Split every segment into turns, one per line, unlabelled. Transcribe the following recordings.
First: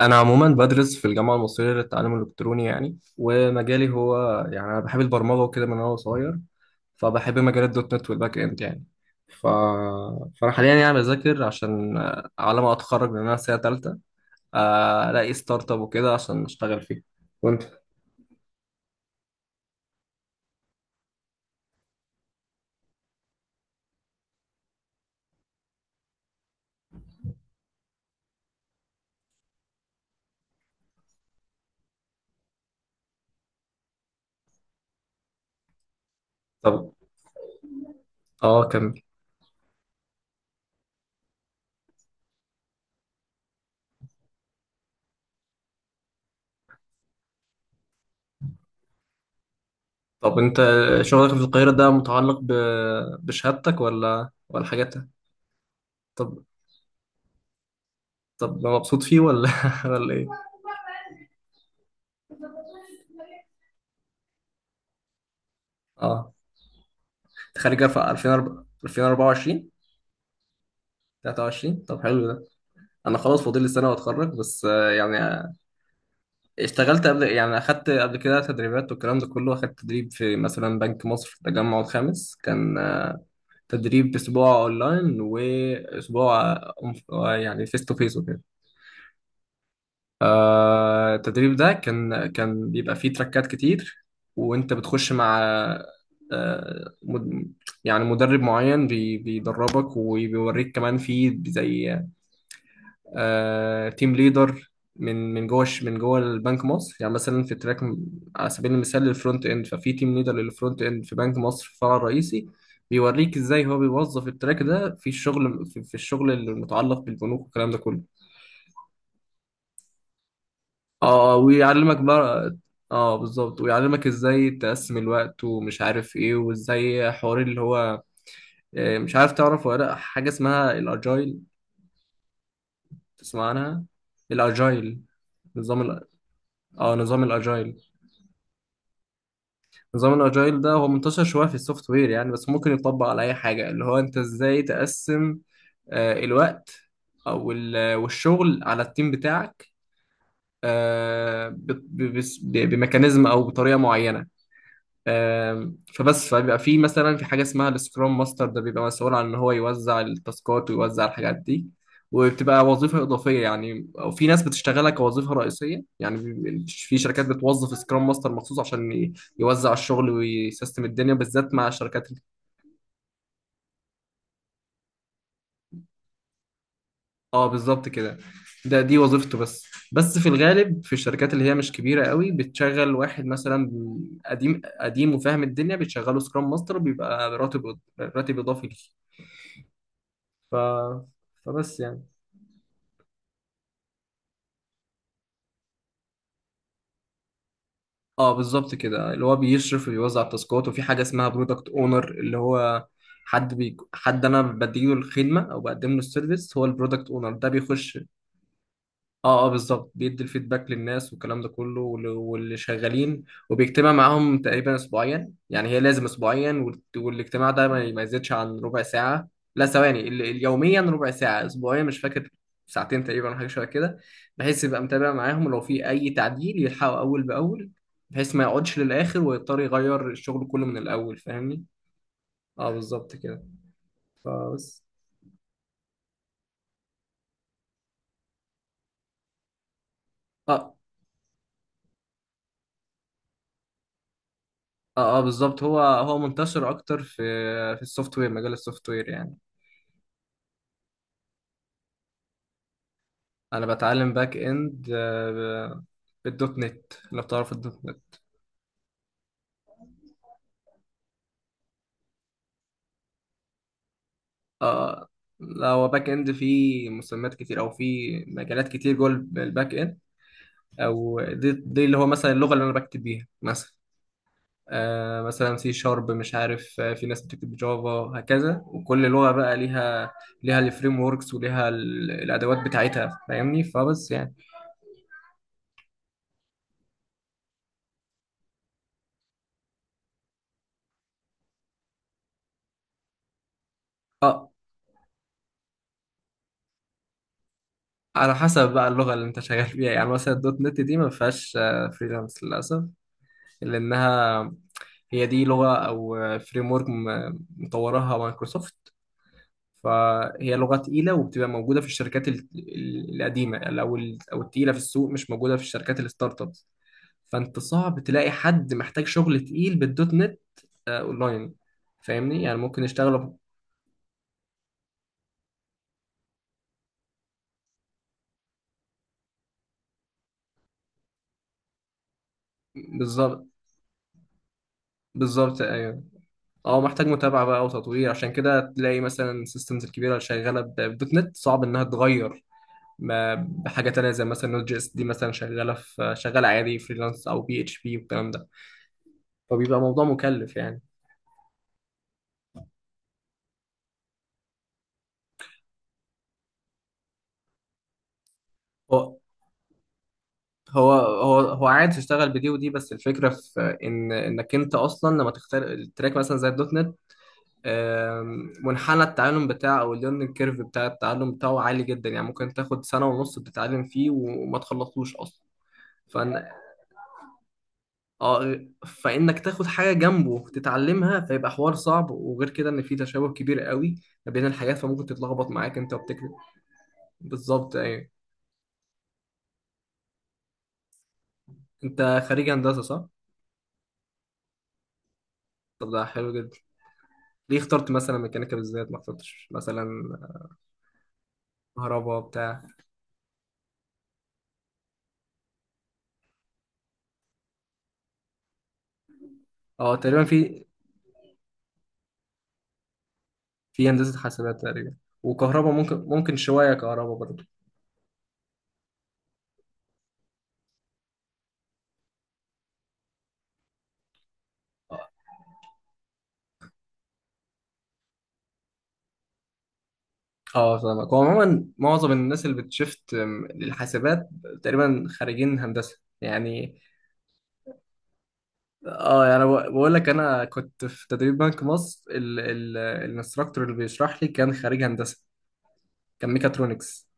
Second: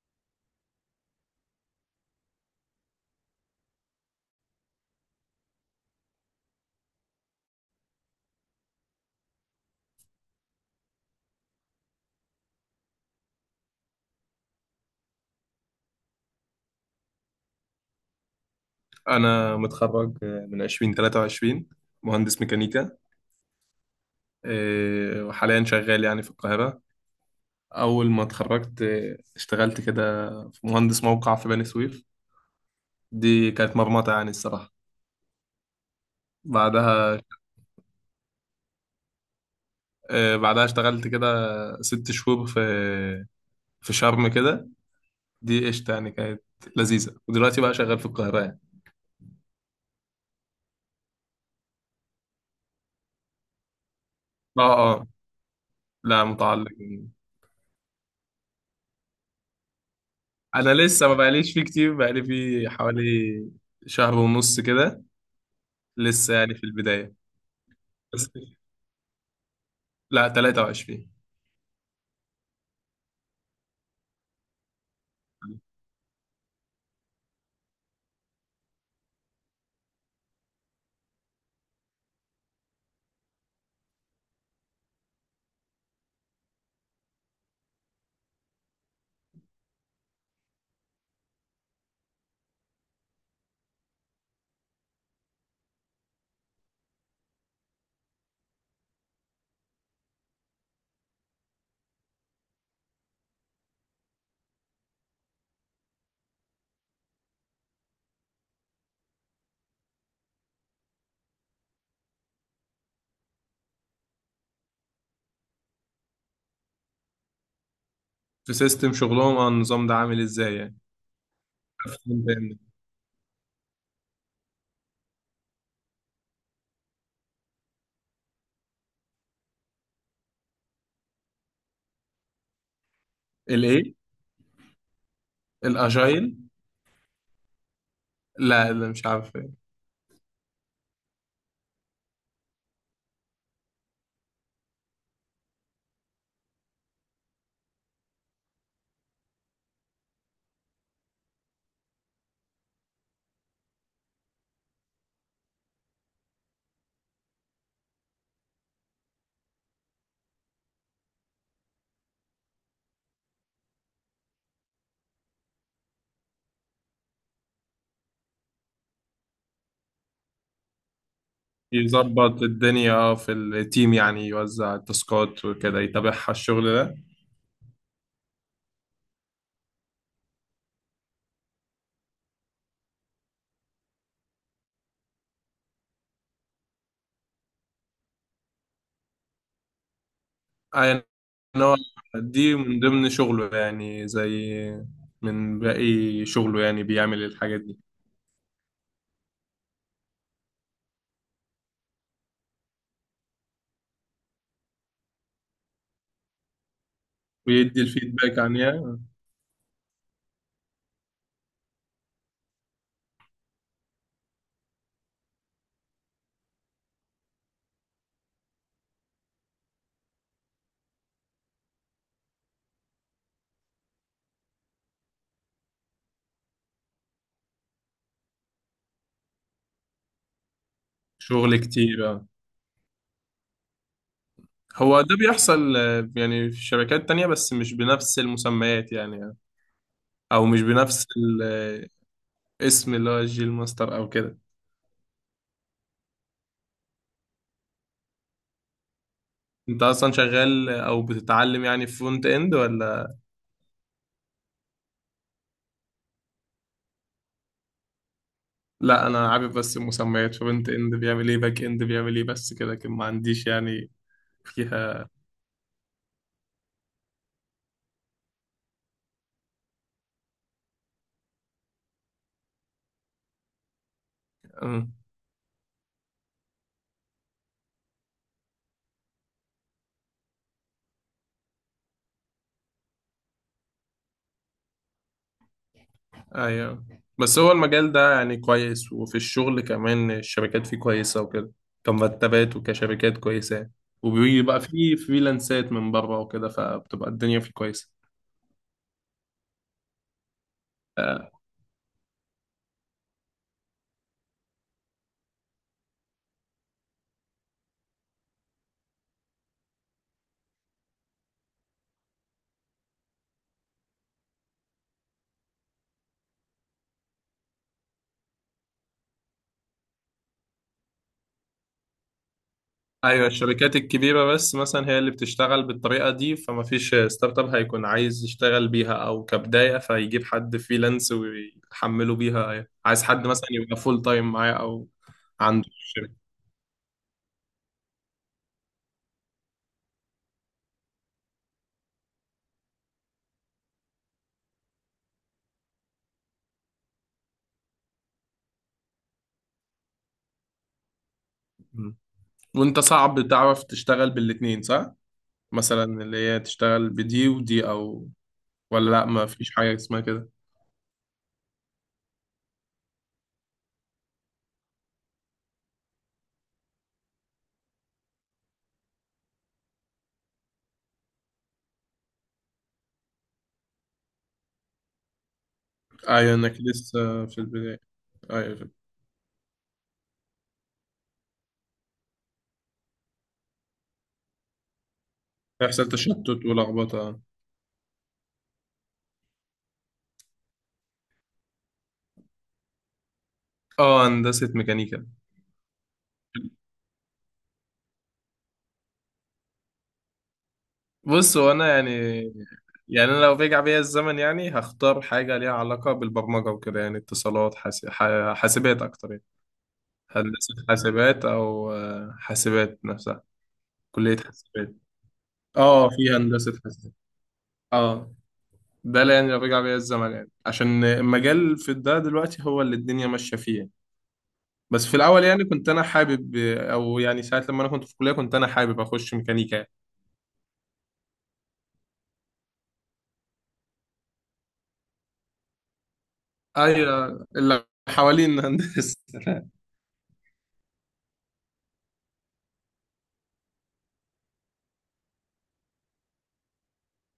أنا عموما بدرس في الجامعة المصرية للتعليم الإلكتروني، يعني ومجالي هو يعني أنا بحب البرمجة وكده من وأنا صغير. فبحب مجال الدوت نت والباك إند، يعني ف... فأنا حاليا يعني بذاكر عشان على ما أتخرج أنا سنة تالتة. ألاقي ستارت أب وكده عشان أشتغل فيه. وأنت؟
أنا متخرج من 2023، مهندس ميكانيكا. وحاليا شغال يعني في القاهرة. أول ما اتخرجت اشتغلت كده في مهندس موقع في بني سويف. دي كانت مرمطة يعني الصراحة.
طب
بعدها
كمل.
بعدها اشتغلت كده 6 شهور في شرم كده. دي قشطة يعني كانت لذيذة، ودلوقتي بقى شغال في القاهرة يعني.
طب أنت شغلك في القاهرة ده متعلق بشهادتك ولا
اه، اه،
حاجاتك؟
لا
طب
متعلق.
طب مبسوط فيه ولا ولا إيه؟
أنا لسه ما بقاليش فيه كتير، بقالي فيه حوالي شهر ونص كده،
أه،
لسه يعني في البداية.
أنت خارج في 2024؟
لا، 23.
23؟ طب حلو ده. انا خلاص فاضل لي سنه واتخرج، بس يعني اشتغلت قبل، يعني اخدت قبل كده تدريبات والكلام ده كله. اخدت تدريب في مثلا بنك مصر في التجمع الخامس، كان تدريب اسبوع اونلاين واسبوع يعني فيس تو فيس وكده. التدريب ده كان بيبقى فيه تراكات كتير. وانت بتخش مع آه، مد- يعني مدرب معين بيدربك وبيوريك كمان، في زي تيم ليدر من جوه من جوه البنك مصر، يعني مثلا في تراك على سبيل المثال للفرونت اند. ففي تيم ليدر للفرونت اند في بنك مصر في الفرع الرئيسي، بيوريك ازاي هو بيوظف التراك ده في الشغل، في الشغل المتعلق بالبنوك والكلام ده كله.
في سيستم شغلهم، اه، النظام ده عامل ازاي يعني
اه، ويعلمك
أفهم
بقى.
تاني.
اه بالظبط، ويعلمك ازاي تقسم الوقت ومش عارف ايه، وازاي حوار اللي هو مش عارف تعرف ولا لأ، حاجة اسمها الاجايل؟ تسمع عنها؟
الايه؟
الاجايل. نظام ال-
الاجايل؟
اه، نظام الاجايل.
لا لا، مش عارف إيه.
نظام الاجايل ده هو منتشر شويه في السوفت وير يعني، بس ممكن يطبق على اي حاجه. اللي هو انت ازاي تقسم الوقت والشغل على التيم بتاعك، آه، ب- بميكانيزم او بطريقه معينه. فبس، فبيبقى في مثلا في حاجه اسمها السكرام ماستر. ده بيبقى مسؤول عن ان هو يوزع التاسكات ويوزع الحاجات دي. وبتبقى وظيفه اضافيه يعني، او في ناس بتشتغلها كوظيفه رئيسيه، يعني في شركات بتوظف سكرام ماستر مخصوص عشان يوزع الشغل ويسيستم الدنيا، بالذات مع الشركات
يظبط الدنيا، اه، في التيم يعني يوزع التاسكات وكده، يتابعها الشغل ده.
اه بالظبط كده. ده دي وظيفته بس. بس في الغالب، في الشركات اللي هي مش كبيره قوي، بتشغل واحد مثلا قديم قديم وفاهم الدنيا، بتشغله سكرام ماستر، بيبقى راتب اضافي ليه. ف...
آه، يعني هو
فبس يعني.
دي من ضمن شغله يعني، زي من باقي شغله يعني بيعمل الحاجات دي.
اه بالظبط كده، اللي هو بيشرف وبيوزع التاسكات. وفي حاجه اسمها برودكت اونر، اللي هو حد انا بديله الخدمه او بقدم له السيرفيس. هو البرودكت اونر ده
ويدي
بيخش.
الفيدباك عنها.
اه اه بالظبط، بيدي الفيدباك للناس والكلام ده كله. واللي شغالين، وبيجتمع معاهم تقريبا اسبوعيا، يعني هي لازم اسبوعيا. والاجتماع ده ما يزيدش عن ربع ساعة. لا، ثواني، يوميا ربع ساعة، اسبوعيا مش فاكر، ساعتين تقريبا، حاجة شوية كده. بحيث يبقى متابع معاهم لو في اي تعديل يلحقه اول باول، بحيث ما يقعدش للاخر ويضطر يغير الشغل كله من الاول،
شغل
فاهمني؟
كتير.
اه بالظبط كده. فبس.
هو ده بيحصل، يعني في شركات تانية، بس مش بنفس المسميات يعني، او مش
اه
بنفس الاسم اللي هو الجيل ماستر او كده.
اه اه بالظبط. هو منتشر اكتر في السوفت وير، مجال السوفت وير يعني.
انت اصلا شغال او بتتعلم يعني في فرونت اند ولا؟
انا بتعلم باك اند، بالدوت نت، لو تعرف الدوت نت.
لا، انا عارف بس المسميات، فرونت اند بيعمل ايه، باك اند بيعمل ايه، بس كده، لكن ما عنديش يعني
اه.
فيها.
لا، هو باك اند فيه مسميات كتير، او فيه مجالات كتير جوه الباك اند. او دي اللي هو مثلا اللغه اللي انا بكتب بيها، مثلا
أمم،
مثلا سي شارب، مش عارف، في ناس بتكتب جافا هكذا. وكل لغه بقى ليها الفريم وركس وليها الادوات بتاعتها، فاهمني. فبس يعني.
ايوه. بس هو المجال ده يعني كويس، وفي الشغل كمان الشبكات فيه كويسة وكده، كمرتبات وكشبكات كويسة،
اه،
وبيبقى فيه فريلانسات من بره وكده، فبتبقى الدنيا فيه كويسة.
على حسب بقى اللغه اللي انت شغال فيها يعني. مثلا الدوت نت دي ما
آه،
فيهاش فريلانس للاسف، لانها هي دي لغة أو فريم ورك مطورها مايكروسوفت. فهي لغة تقيلة، وبتبقى موجودة في الشركات القديمة أو أو التقيلة في السوق، مش موجودة في الشركات الستارت أبس. فأنت صعب تلاقي حد محتاج شغل تقيل بالدوت نت أونلاين، فاهمني. يعني ممكن
ايوه،
يشتغلوا.
الشركات الكبيره بس مثلا هي اللي بتشتغل بالطريقه دي، فما فيش ستارت اب هيكون عايز يشتغل بيها، او كبدايه فيجيب حد فريلانس ويحمله بيها. أيوة. عايز حد
بالظبط
مثلا يبقى فول تايم معاه او
بالظبط
عنده في
أيوه.
الشركه.
أه، محتاج متابعة بقى وتطوير، عشان كده تلاقي مثلا السيستمز الكبيرة اللي شغالة بالدوت نت صعب إنها تغير ما بحاجه تانية، زي مثلا نوت جي اس دي مثلا، شغاله في شغاله عادي فريلانس او بي اتش بي والكلام ده. فبيبقى موضوع مكلف يعني.
مم. وانت صعب تعرف تشتغل بالاتنين صح؟ مثلا اللي هي تشتغل بدي ودي، او ولا لا،
هو
ما فيش حاجه اسمها كده؟
هو عادي تشتغل بدي ودي، بس الفكره في ان انك انت اصلا لما تختار التراك، مثلا زي الدوت نت، منحنى التعلم بتاعه او الليرنينج كيرف بتاع التعلم بتاعه عالي جدا. يعني ممكن تاخد سنه ونص بتتعلم فيه وما تخلصوش
ايوه،
اصلا.
انك لسه في البدايه.
اه،
ايوه،
فانك تاخد حاجه جنبه تتعلمها فيبقى حوار صعب. وغير كده ان في تشابه كبير قوي ما بين الحاجات، فممكن تتلخبط معاك
يحصل
انت
تشتت
وبتكتب.
ولخبطه.
بالظبط ايوه. انت خريج هندسه، صح؟
اه، هندسه ميكانيكا.
طب ده حلو جدا. ليه اخترت مثلا ميكانيكا بالذات، ما اخترتش مثلا
بص هو انا يعني،
كهرباء بتاع؟
يعني انا لو رجع بيا الزمن يعني هختار حاجه ليها علاقه بالبرمجه وكده يعني، اتصالات، حاسب، حاسبات اكتر يعني.
اه، تقريبا
هندسه
في
حاسبات او حاسبات نفسها،
في
كليه
هندسه حاسبات
حاسبات.
تقريبا، وكهرباء
اه،
ممكن
في هندسه
شويه
حاسبات.
كهرباء برضه.
اه، ده اللي يعني لو رجع بيا الزمن يعني، عشان المجال في ده دلوقتي هو اللي الدنيا ماشيه فيه يعني. بس في
اه
الاول يعني كنت انا حابب، او يعني ساعه لما انا كنت في الكليه كنت انا حابب اخش ميكانيكا يعني.
فاهمك. هو عموما معظم الناس اللي بتشفت للحاسبات تقريبا خارجين هندسه يعني.
ايوه، اللي حوالين هندسه.
اه، يعني بقول لك، انا كنت في تدريب بنك مصر، ال ال الانستراكتور اللي بيشرح لي كان خريج هندسه، كان ميكاترونكس.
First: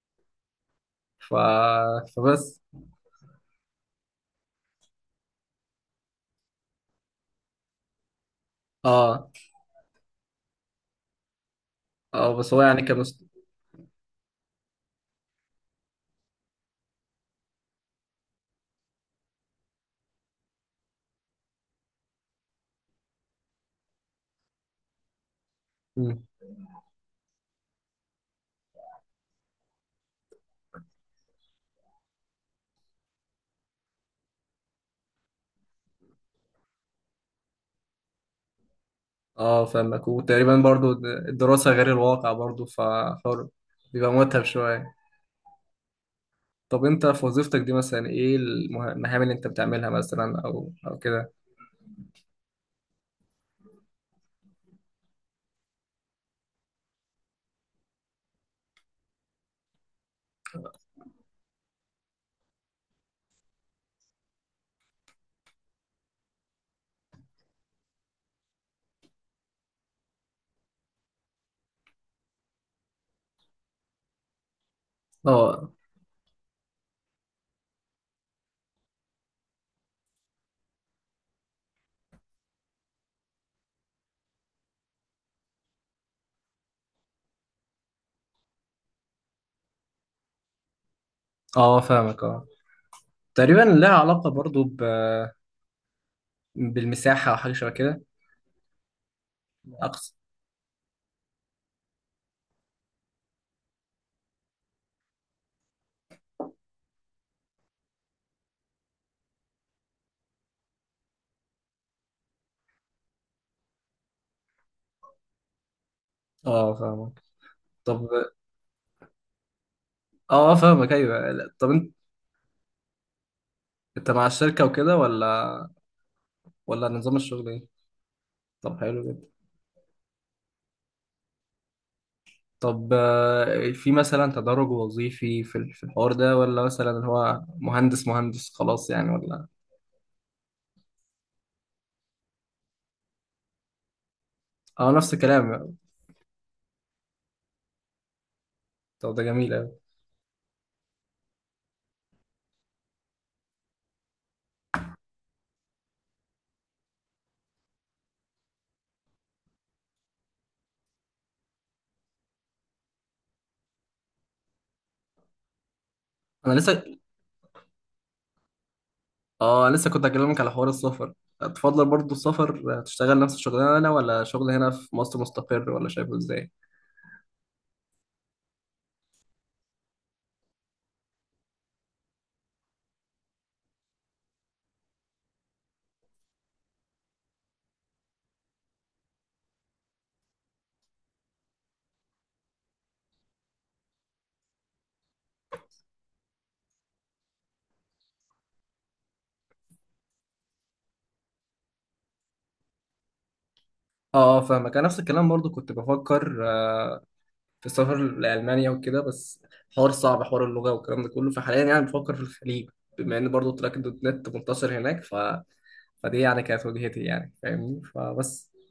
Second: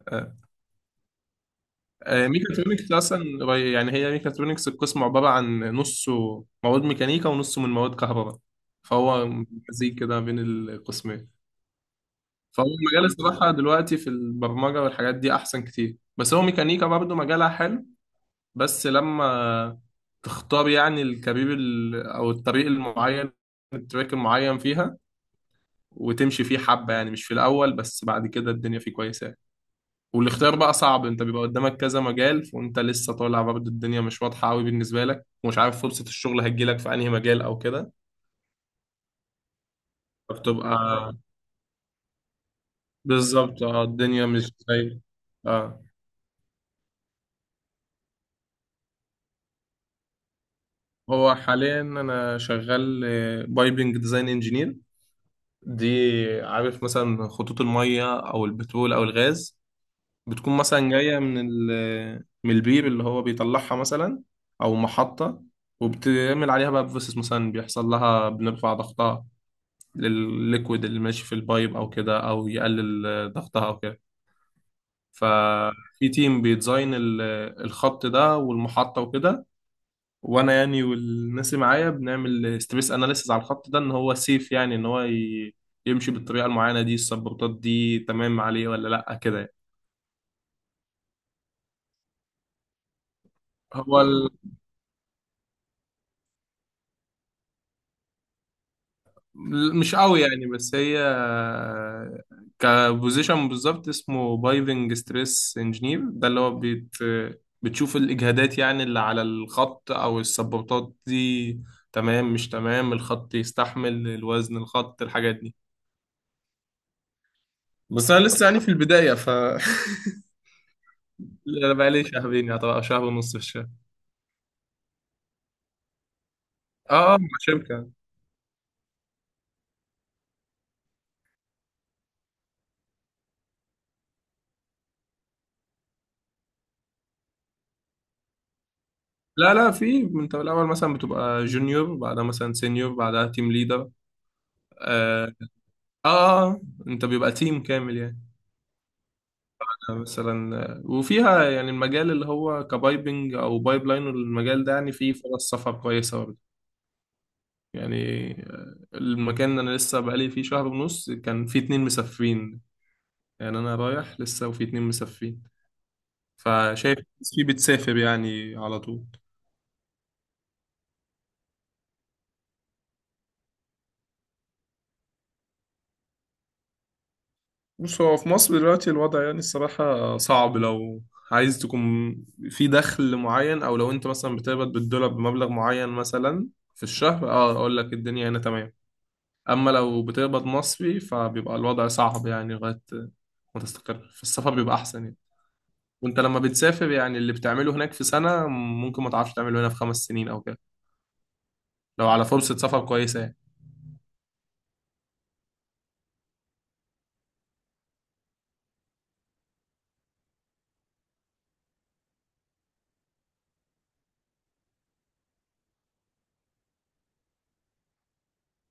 ف فبس.
ميكاترونكس اصلا يعني هي ميكاترونكس، القسم عباره عن نصه مواد ميكانيكا ونصه من مواد كهرباء، فهو
اه
مزيج كده بين القسمين.
اه، بس هو
فهو
يعني كان
المجال الصراحه دلوقتي في البرمجه والحاجات دي احسن كتير، بس هو ميكانيكا برضه مجالها حلو. بس لما تختار يعني الكارير او الطريق المعين، التراك المعين فيها،
مم.
وتمشي فيه حبه يعني، مش في الاول بس، بعد كده الدنيا فيه كويسه. والاختيار بقى صعب، انت بيبقى قدامك كذا مجال، وانت لسه طالع برضه الدنيا مش واضحة قوي بالنسبة لك، ومش عارف فرصة الشغل هتجيلك في انهي مجال او كده،
اه، فاهمك. وتقريبا برضو
فبتبقى.
الدراسه غير الواقع برضو، فهو
بالظبط، اه،
بيبقى
الدنيا
متعب
مش
شويه.
زي. اه،
طب انت في وظيفتك دي مثلا، ايه المهام اللي انت بتعملها مثلا، او كده؟
هو حاليا انا شغال بايبنج ديزاين انجينير. دي عارف مثلا خطوط المية او البترول او الغاز، بتكون مثلا جاية من من البير اللي هو بيطلعها مثلا، او محطة، وبتعمل عليها بقى بروسيس مثلا بيحصل لها، بنرفع ضغطها للليكويد اللي ماشي في البايب او كده، او يقلل ضغطها او كده.
اه
ففي تيم بيديزاين الخط ده والمحطة وكده، وانا يعني والناس اللي معايا بنعمل ستريس اناليسيز على الخط ده، ان هو سيف يعني، ان هو يمشي بالطريقة المعينة دي، السبورتات دي تمام عليه ولا لا كده يعني.
اه فاهمك اه. تقريبا لها
هو
علاقه
ال
برضو بالمساحه او حاجه شبه كده.
مش
اقصى،
قوي يعني، بس هي كبوزيشن بالظبط، اسمه بايفنج ستريس انجينير، ده اللي هو بيت، بتشوف الاجهادات يعني اللي على الخط او السبورتات دي، تمام مش تمام، الخط يستحمل الوزن، الخط الحاجات دي.
اه فاهمك. طب.
بس انا لسه يعني في البدايه ف
اه فاهمك، ايوه. لا، طب
انا
انت
بقالي شهرين يعني، طبعا شهر ونص في الشهر.
انت مع الشركه وكده، ولا
اه،
نظام
اه، مع
الشغل ايه؟
شركه.
طب حلو جدا. طب في مثلا تدرج وظيفي في في الحوار ده، ولا مثلا هو مهندس مهندس خلاص يعني، ولا؟
لا لا، في، انت الاول مثلا بتبقى جونيور، بعدها مثلا سينيور، بعدها تيم ليدر.
اه، نفس الكلام.
اه، انت بيبقى تيم كامل يعني.
طب ده جميل اوي.
مثلا، وفيها يعني المجال اللي هو كبايبنج او بايب لاين، المجال ده يعني فيه فرص سفر كويسه برضه يعني. المكان اللي انا لسه بقالي فيه شهر ونص، كان فيه 2 مسافرين يعني، انا رايح لسه وفيه 2 مسافرين،
انا لسه
فشايف ناس فيه بتسافر يعني على طول.
اه لسه كنت اكلمك على حوار السفر. تفضل. برضو السفر، تشتغل نفس الشغلانه هنا، ولا شغل هنا في مصر مستقر، ولا شايفه ازاي؟
بص، هو في مصر دلوقتي الوضع يعني الصراحة صعب، لو عايز تكون في دخل معين، أو لو أنت مثلا بتقبض بالدولار بمبلغ معين مثلا في الشهر، أقول لك الدنيا هنا تمام. أما لو بتقبض مصري فبيبقى الوضع صعب يعني، لغاية ما تستقر في السفر بيبقى أحسن يعني. وأنت لما بتسافر يعني اللي بتعمله هناك في سنة ممكن ما تعرفش تعمله هنا في 5 سنين أو كده، لو على فرصة سفر كويسة يعني.
اه فاهمك. انا نفس الكلام، برضو كنت بفكر في السفر لألمانيا وكده، بس حوار صعب، حوار اللغة والكلام ده كله. فحاليا يعني بفكر في الخليج، بما إن برضه تراك دوت نت منتشر هناك. فدي يعني كانت وجهتي، يعني فاهمني فبس.